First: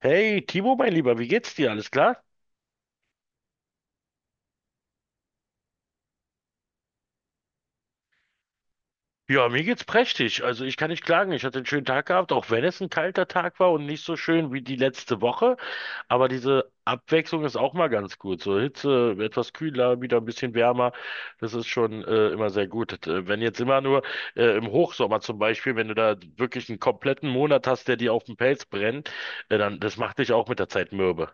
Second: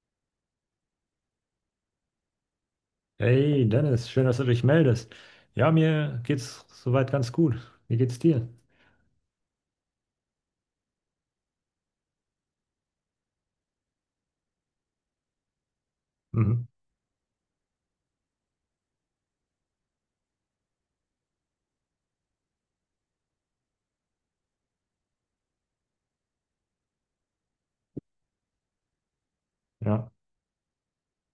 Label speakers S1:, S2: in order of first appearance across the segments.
S1: Hey, Timo, mein Lieber, wie geht's dir? Alles klar?
S2: Hey Dennis, schön, dass du dich meldest. Ja, mir geht's soweit ganz gut. Wie geht's dir?
S1: Ja, mir geht's prächtig. Also ich kann nicht klagen. Ich hatte einen schönen Tag gehabt, auch wenn es ein kalter Tag war und nicht so schön wie die letzte Woche. Aber
S2: Mhm.
S1: diese Abwechslung ist auch mal ganz gut. So Hitze, etwas kühler, wieder ein bisschen wärmer. Das ist schon immer sehr gut. Wenn jetzt immer nur im Hochsommer zum Beispiel, wenn du da wirklich einen kompletten Monat hast, der dir auf den Pelz brennt, dann das
S2: Ja,
S1: macht dich auch mit der Zeit mürbe.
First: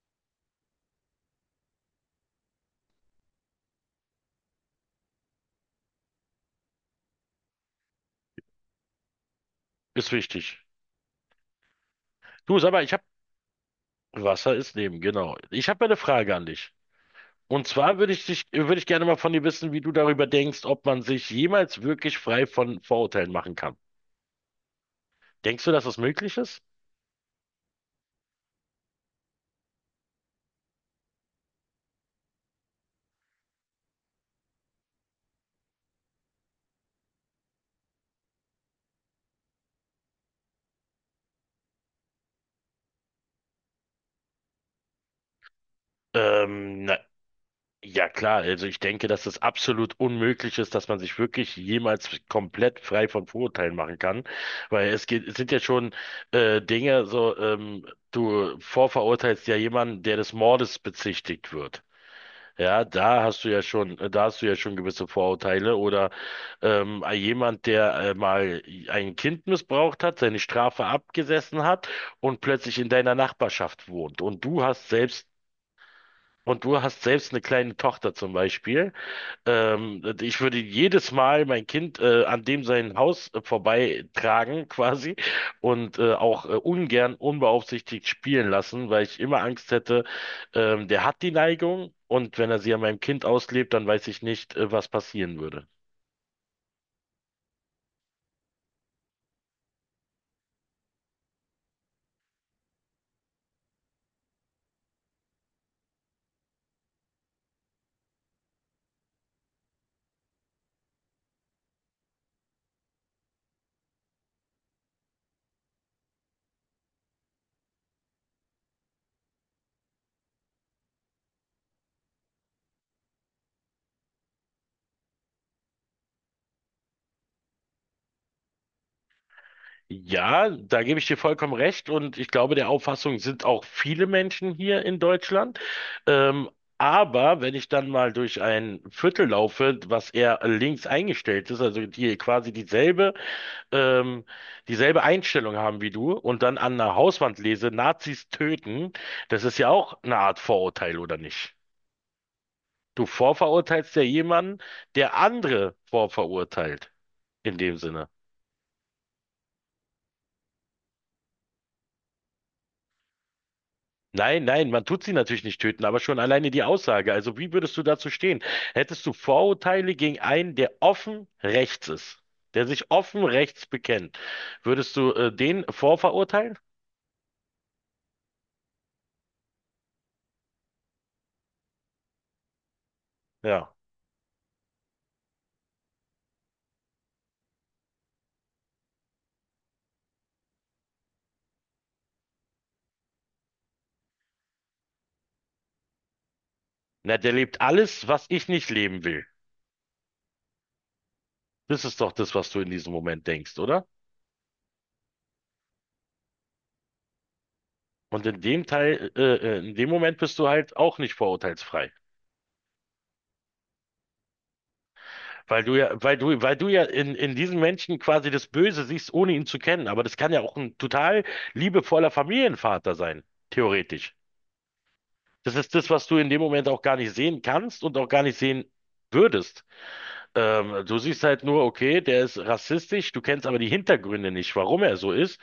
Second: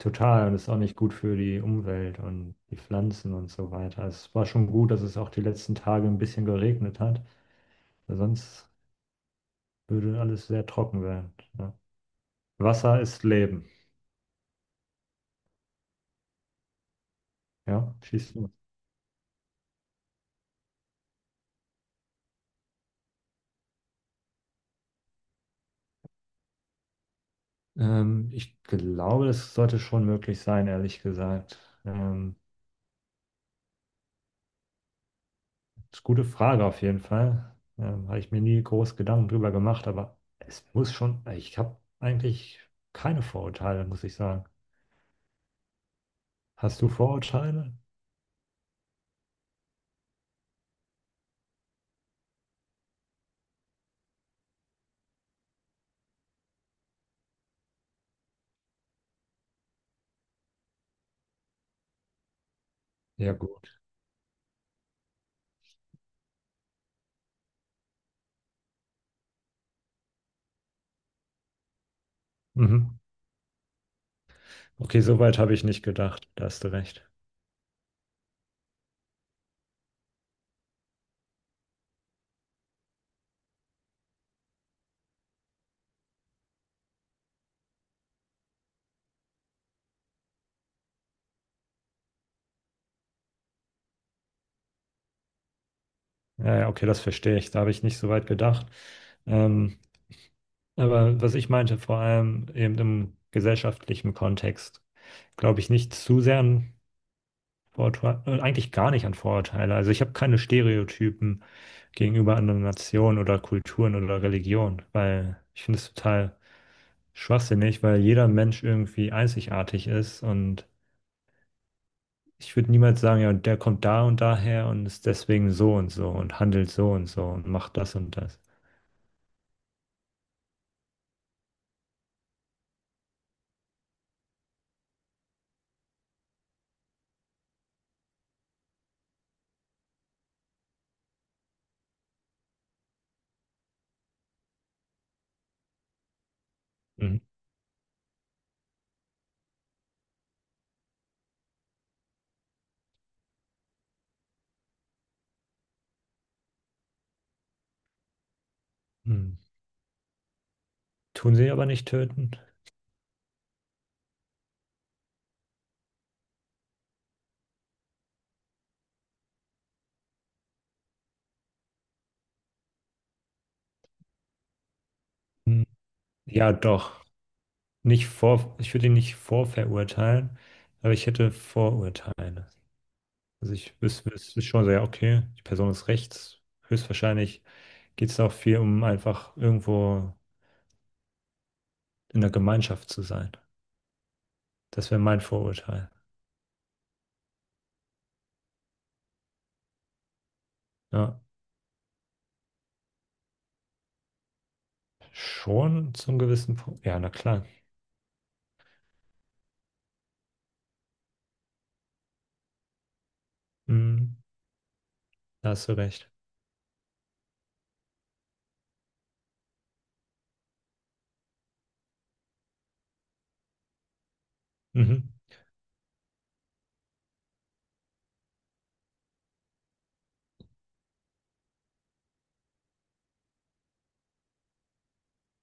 S2: total. Und ist auch nicht gut für die Umwelt und die Pflanzen und so weiter. Es war schon gut, dass es auch die letzten Tage ein bisschen geregnet hat, weil sonst
S1: Ist
S2: würde alles
S1: wichtig.
S2: sehr trocken werden. Ja.
S1: Du, sag mal, ich
S2: Wasser
S1: hab
S2: ist Leben.
S1: Wasser ist Leben, genau. Ich habe eine Frage an dich. Und
S2: Ja,
S1: zwar
S2: schieß los.
S1: würde ich gerne mal von dir wissen, wie du darüber denkst, ob man sich jemals wirklich frei von Vorurteilen machen kann. Denkst du, dass das möglich ist?
S2: Ich glaube, das sollte schon möglich sein, ehrlich gesagt. Ähm, Das ist eine gute Frage auf jeden Fall. Habe ich mir nie groß Gedanken drüber gemacht, aber es muss schon, ich habe eigentlich keine Vorurteile, muss ich sagen. Hast
S1: Ähm,
S2: du
S1: na,
S2: Vorurteile?
S1: ja klar, also ich denke, dass das absolut unmöglich ist, dass man sich wirklich jemals komplett frei von Vorurteilen machen kann, weil es sind ja schon Dinge, du vorverurteilst ja jemanden, der des Mordes bezichtigt wird. Ja,
S2: Ja, gut.
S1: da hast du ja schon gewisse Vorurteile. Oder jemand, der mal ein Kind missbraucht hat, seine Strafe abgesessen hat und plötzlich in
S2: Mhm.
S1: deiner Nachbarschaft wohnt.
S2: Okay, so weit habe ich nicht gedacht. Da
S1: Und
S2: hast du
S1: du hast
S2: recht.
S1: selbst eine kleine Tochter zum Beispiel. Ich würde jedes Mal mein Kind an dem sein Haus vorbeitragen quasi und auch ungern unbeaufsichtigt spielen lassen, weil ich immer Angst hätte, der hat die Neigung. Und wenn er sie an meinem Kind auslebt, dann weiß ich nicht, was passieren würde.
S2: Ja, ja, okay, das verstehe ich. Da habe ich nicht so weit gedacht. Ähm, aber was ich meinte, vor allem eben im gesellschaftlichen Kontext, glaube ich nicht zu sehr Vorurteile, eigentlich gar nicht an Vorurteile. Also ich habe keine Stereotypen gegenüber anderen Nationen oder Kulturen oder Religionen, weil ich finde es total schwachsinnig, weil jeder Mensch irgendwie einzigartig ist und ich würde niemals sagen, ja, der kommt da und daher und ist deswegen so und so und handelt so und so und macht das und das.
S1: Ja, da gebe ich dir vollkommen recht, und ich glaube, der Auffassung sind auch viele Menschen hier in Deutschland. Ähm, aber wenn ich dann mal durch ein Viertel laufe, was eher links eingestellt ist, also die quasi ähm, dieselbe Einstellung haben wie du, und dann an der
S2: Mhm.
S1: Hauswand lese, Nazis töten, das ist ja auch eine Art Vorurteil, oder nicht? Du vorverurteilst ja jemanden, der andere vorverurteilt, in dem Sinne.
S2: Mhm. Tun sie aber nicht töten?
S1: Nein, nein, man tut sie natürlich nicht töten, aber schon alleine die Aussage. Also wie würdest du dazu stehen? Hättest du Vorurteile gegen einen, der offen rechts ist, der sich offen rechts bekennt, würdest du den
S2: Mhm. Ja,
S1: vorverurteilen?
S2: doch. Nicht vor, ich würde ihn nicht vorverurteilen, aber ich hätte Vorurteile. Also
S1: Ja.
S2: ich wüsste schon so, ja, okay, die Person ist rechts. Höchstwahrscheinlich geht es auch viel um einfach irgendwo in der Gemeinschaft zu sein. Das wäre mein Vorurteil.
S1: Na, der lebt alles, was ich nicht leben will.
S2: Ja,
S1: Das ist doch das, was du in diesem Moment denkst, oder?
S2: schon zum gewissen Punkt. Ja, na klar.
S1: Und in dem Moment bist du halt auch nicht vorurteilsfrei.
S2: Mhm, da hast du recht.
S1: Weil du ja in diesen Menschen quasi das Böse siehst, ohne ihn zu kennen. Aber das kann ja auch ein total liebevoller Familienvater sein, theoretisch.
S2: Mhm,
S1: Das ist das, was du in dem Moment auch gar nicht sehen kannst und auch gar nicht sehen würdest. Du siehst halt nur, okay, der ist rassistisch, du kennst aber die Hintergründe nicht, warum er so ist.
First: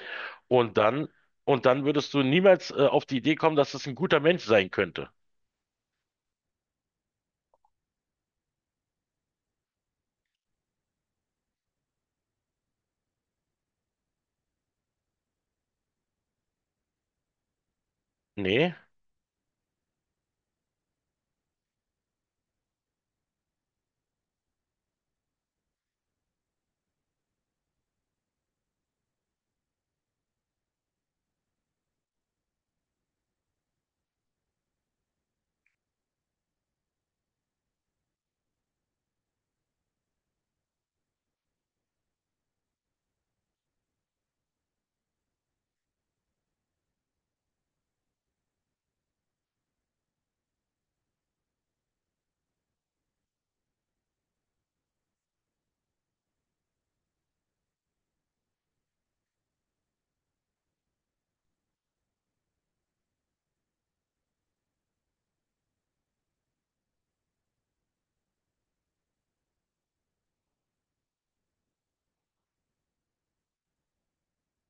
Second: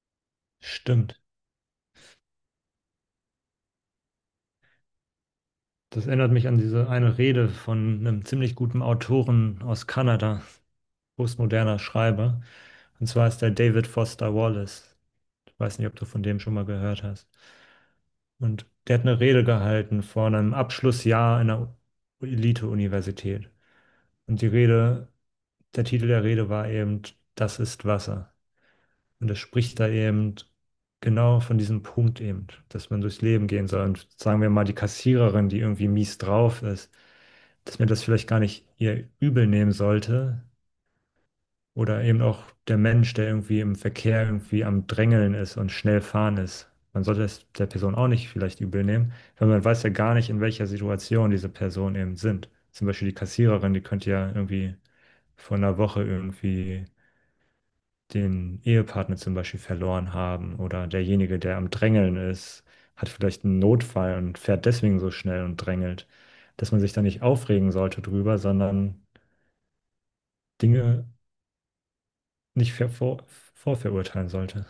S1: Und dann,
S2: stimmt.
S1: und dann würdest du niemals, auf die Idee kommen, dass es ein guter Mensch sein könnte.
S2: Das erinnert mich an diese eine Rede von einem ziemlich guten Autoren aus Kanada, postmoderner Schreiber. Und zwar ist der David Foster Wallace. Ich weiß nicht, ob du von dem schon mal gehört hast. Und
S1: Nee,
S2: der hat eine Rede gehalten vor einem Abschlussjahr einer Elite-Universität. Und die Rede, der Titel der Rede war eben, das ist Wasser. Und er spricht da eben genau von diesem Punkt eben, dass man durchs Leben gehen soll. Und sagen wir mal, die Kassiererin, die irgendwie mies drauf ist, dass man das vielleicht gar nicht ihr übel nehmen sollte, oder eben auch der Mensch, der irgendwie im Verkehr irgendwie am Drängeln ist und schnell fahren ist. Man sollte es der Person auch nicht vielleicht übel nehmen, weil man weiß ja gar nicht, in welcher Situation diese Personen eben sind. Zum Beispiel die Kassiererin, die könnte ja irgendwie vor einer Woche irgendwie den Ehepartner zum Beispiel verloren haben. Oder derjenige, der am Drängeln ist, hat vielleicht einen Notfall und fährt deswegen so schnell und drängelt. Dass man sich da nicht aufregen sollte drüber, sondern Dinge nicht vorverurteilen sollte,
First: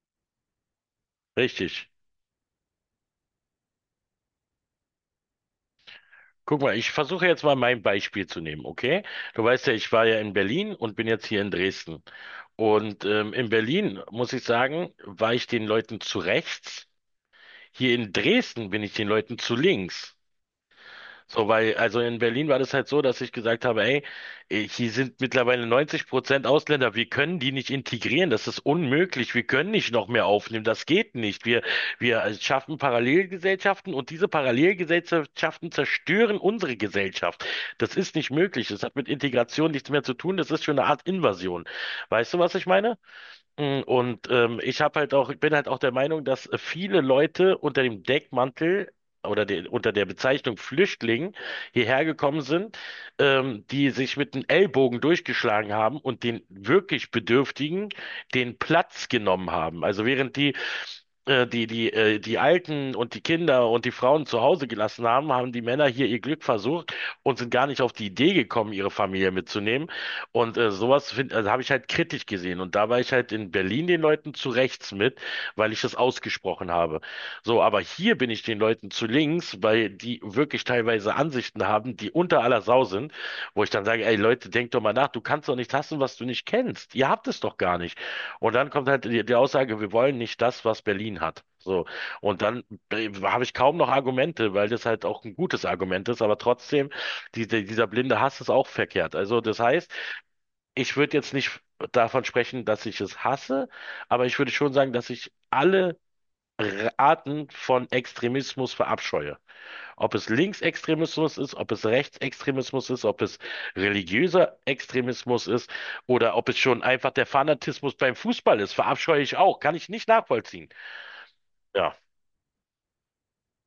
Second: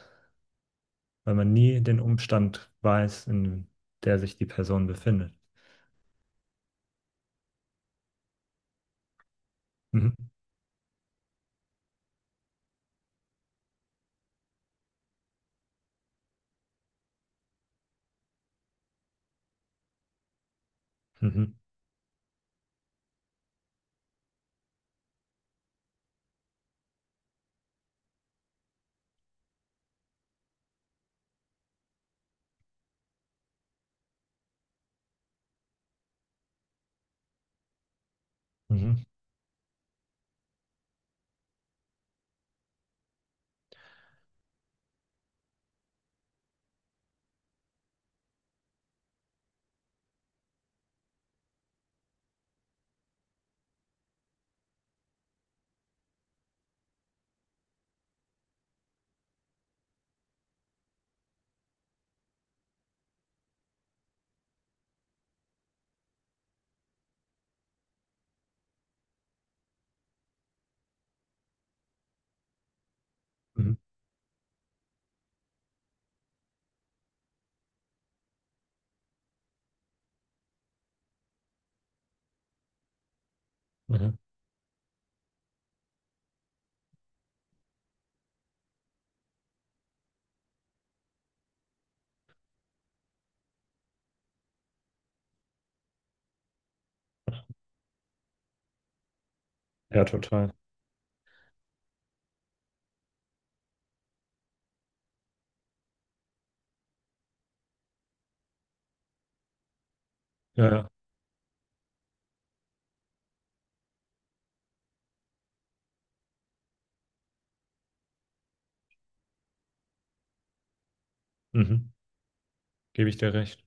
S2: weil man nie
S1: richtig.
S2: den Umstand weiß, in der sich die Person befindet.
S1: Guck mal, ich versuche jetzt mal mein Beispiel zu nehmen, okay? Du weißt ja, ich war
S2: Mhm.
S1: ja in Berlin und bin jetzt hier in Dresden. Und in Berlin, muss ich sagen, war ich den Leuten zu rechts. Hier in Dresden bin ich den Leuten zu links.
S2: Mhm.
S1: Also in Berlin war das halt so, dass ich gesagt habe, ey, eh, hier sind mittlerweile 90% Ausländer, wir können die nicht integrieren, das ist unmöglich, wir können nicht noch mehr aufnehmen, das geht nicht. Wir schaffen Parallelgesellschaften, und diese Parallelgesellschaften zerstören unsere Gesellschaft. Das ist nicht möglich, das hat
S2: Mhm.
S1: mit Integration nichts mehr zu tun, das ist schon eine Art Invasion. Weißt du, was ich meine? Und ich bin halt auch der Meinung, dass viele Leute unter dem Deckmantel unter der Bezeichnung Flüchtling hierher gekommen sind, die sich mit dem Ellbogen durchgeschlagen haben und den wirklich Bedürftigen den Platz genommen haben. Also während die Alten und die Kinder und die Frauen zu Hause gelassen haben, haben die Männer hier ihr Glück versucht und sind gar nicht auf die Idee gekommen, ihre Familie mitzunehmen. Und also habe ich halt kritisch gesehen. Und da war ich halt in
S2: Mhm.
S1: Berlin den Leuten zu rechts mit, weil ich das ausgesprochen habe. So, aber hier bin ich den Leuten zu links, weil die wirklich teilweise Ansichten haben, die unter aller Sau sind, wo ich dann sage, ey
S2: Mhm.
S1: Leute, denkt doch mal nach, du kannst doch nicht hassen, was du nicht kennst. Ihr habt es doch gar nicht. Und dann kommt halt die Aussage, wir wollen nicht das, was Berlin hat. So. Und dann habe ich kaum noch Argumente, weil das halt auch ein gutes Argument ist, aber trotzdem, dieser blinde Hass ist auch verkehrt. Also das heißt,
S2: Ja, total.
S1: ich würde jetzt nicht davon sprechen, dass ich es hasse, aber ich würde schon sagen, dass ich alle Arten von Extremismus verabscheue. Ob es
S2: Ja, ja.
S1: Linksextremismus ist, ob es Rechtsextremismus ist, ob es religiöser Extremismus ist, oder ob es schon einfach der Fanatismus beim Fußball ist, verabscheue ich auch, kann ich nicht nachvollziehen.
S2: Mhm.
S1: Ja,
S2: Gebe ich dir recht.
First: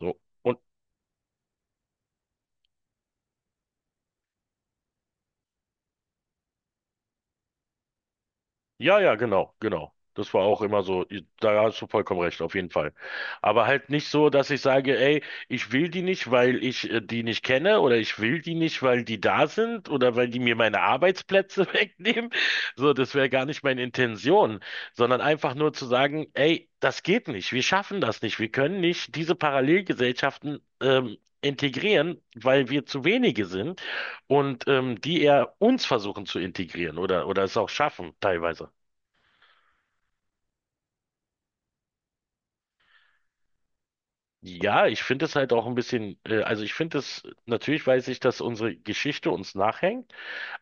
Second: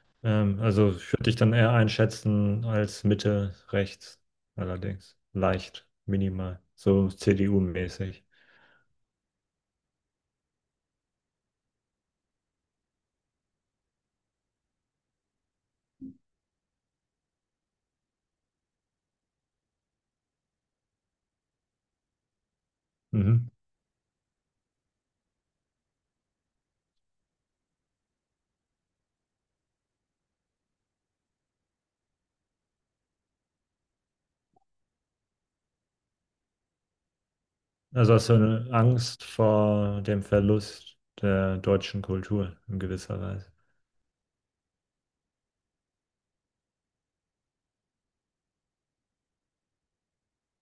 S1: so. Und
S2: Also ich würde dich dann eher einschätzen als Mitte rechts, allerdings leicht, minimal, so CDU-mäßig.
S1: ja, ja, genau, genau. Das war auch immer so, da hast du vollkommen recht, auf jeden Fall. Aber halt nicht so, dass ich sage, ey, ich will die nicht, weil ich die nicht kenne, oder ich will die nicht, weil die da sind oder weil die mir meine Arbeitsplätze wegnehmen. So, das wäre gar
S2: Mhm.
S1: nicht meine Intention, sondern einfach nur zu sagen, ey, das geht nicht, wir schaffen das nicht, wir können nicht diese Parallelgesellschaften integrieren, weil wir zu wenige sind und die eher uns versuchen zu integrieren oder es auch schaffen,
S2: Also hast du eine
S1: teilweise.
S2: Angst vor dem Verlust der deutschen Kultur in gewisser Weise.
S1: Ja, ich finde es halt auch ein bisschen, natürlich weiß ich, dass unsere Geschichte uns nachhängt,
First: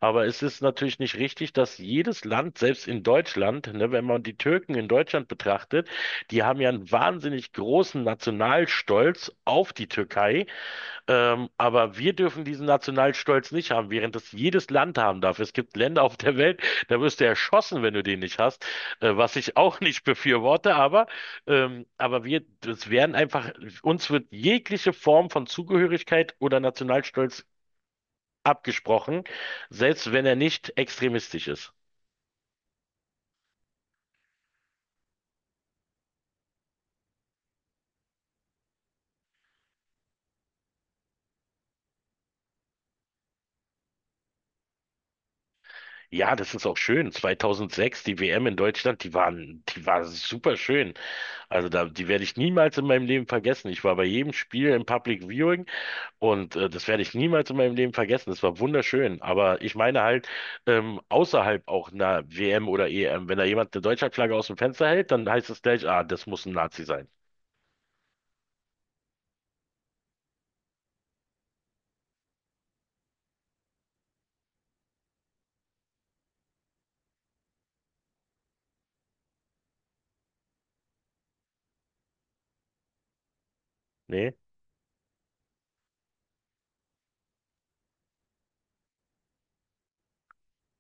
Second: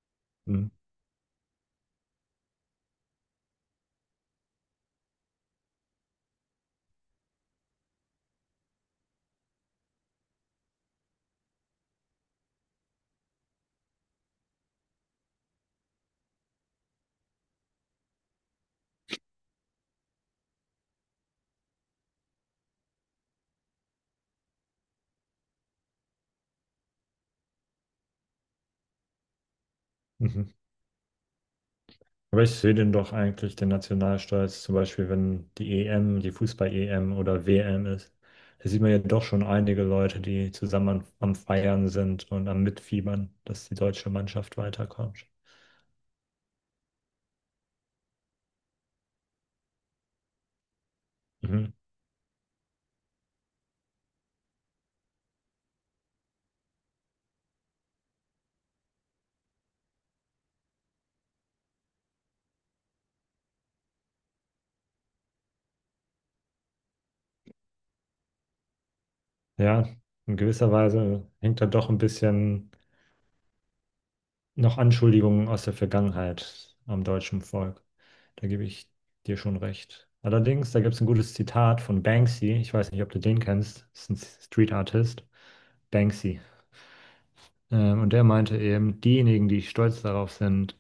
S1: aber es ist
S2: Mhm.
S1: natürlich nicht richtig, dass jedes Land, selbst in Deutschland, ne, wenn man die Türken in Deutschland betrachtet, die haben ja einen wahnsinnig großen Nationalstolz auf die Türkei, aber wir dürfen diesen Nationalstolz nicht haben, während das jedes Land haben darf. Es gibt Länder auf der Welt, da wirst du erschossen, wenn du den nicht hast, was ich auch nicht befürworte, aber wir, das werden einfach, uns wird jegliche Form von Zugehörigkeit oder Nationalstolz abgesprochen, selbst wenn er
S2: Mhm.
S1: nicht extremistisch ist.
S2: Aber ich sehe den doch eigentlich, den Nationalstolz, zum Beispiel, wenn die EM, die Fußball-EM oder WM ist. Da sieht man ja doch schon einige Leute, die zusammen am, am Feiern sind und am Mitfiebern, dass die deutsche Mannschaft weiterkommt.
S1: Ja, das ist auch schön. 2006, die WM in Deutschland, die war super schön. Also
S2: Mhm.
S1: da, die werde ich niemals in meinem Leben vergessen. Ich war bei jedem Spiel im Public Viewing. Und das werde ich niemals in meinem Leben vergessen. Das war wunderschön. Aber ich meine halt, außerhalb auch einer WM oder EM, wenn da jemand eine Deutschlandflagge aus dem Fenster hält, dann heißt es gleich, ah, das muss ein Nazi sein.
S2: Ja, in gewisser Weise hängt da doch ein bisschen noch Anschuldigungen aus der Vergangenheit am deutschen Volk. Da gebe ich dir schon recht. Allerdings, da gibt es ein gutes Zitat von Banksy. Ich weiß nicht, ob du den kennst. Das ist ein
S1: Nee?
S2: Street Artist. Banksy. Und der meinte eben, diejenigen, die stolz darauf sind,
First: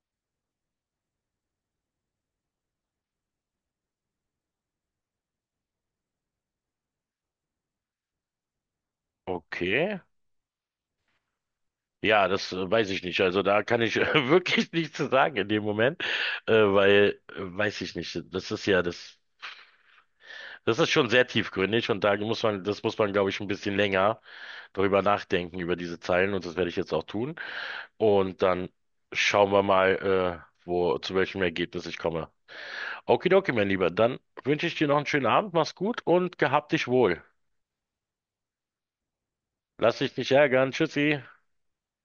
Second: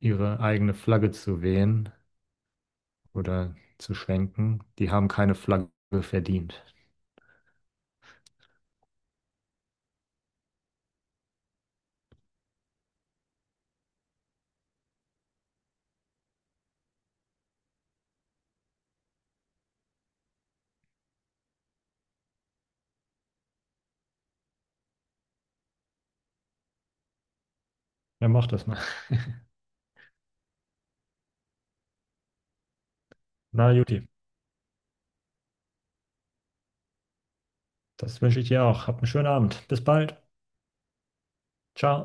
S2: ihre eigene Flagge zu wehen oder zu schwenken, die haben keine Flagge verdient.
S1: Okay. Ja, das weiß ich nicht. Also da kann ich wirklich nichts zu sagen in dem Moment, weiß ich nicht, das ist schon sehr tiefgründig, und da muss man, das muss man, glaube ich, ein bisschen länger darüber nachdenken, über diese Zeilen, und das werde ich jetzt auch tun.
S2: Dann
S1: Und
S2: mach das
S1: dann
S2: mal.
S1: schauen wir mal, zu welchem Ergebnis ich komme. Okidoki, mein
S2: Na,
S1: Lieber,
S2: juti,
S1: dann wünsche ich dir noch einen schönen Abend, mach's gut und gehabt dich wohl.
S2: das wünsche ich dir auch. Habt einen schönen Abend. Bis
S1: Lass dich
S2: bald.
S1: nicht ärgern, tschüssi.
S2: Ciao.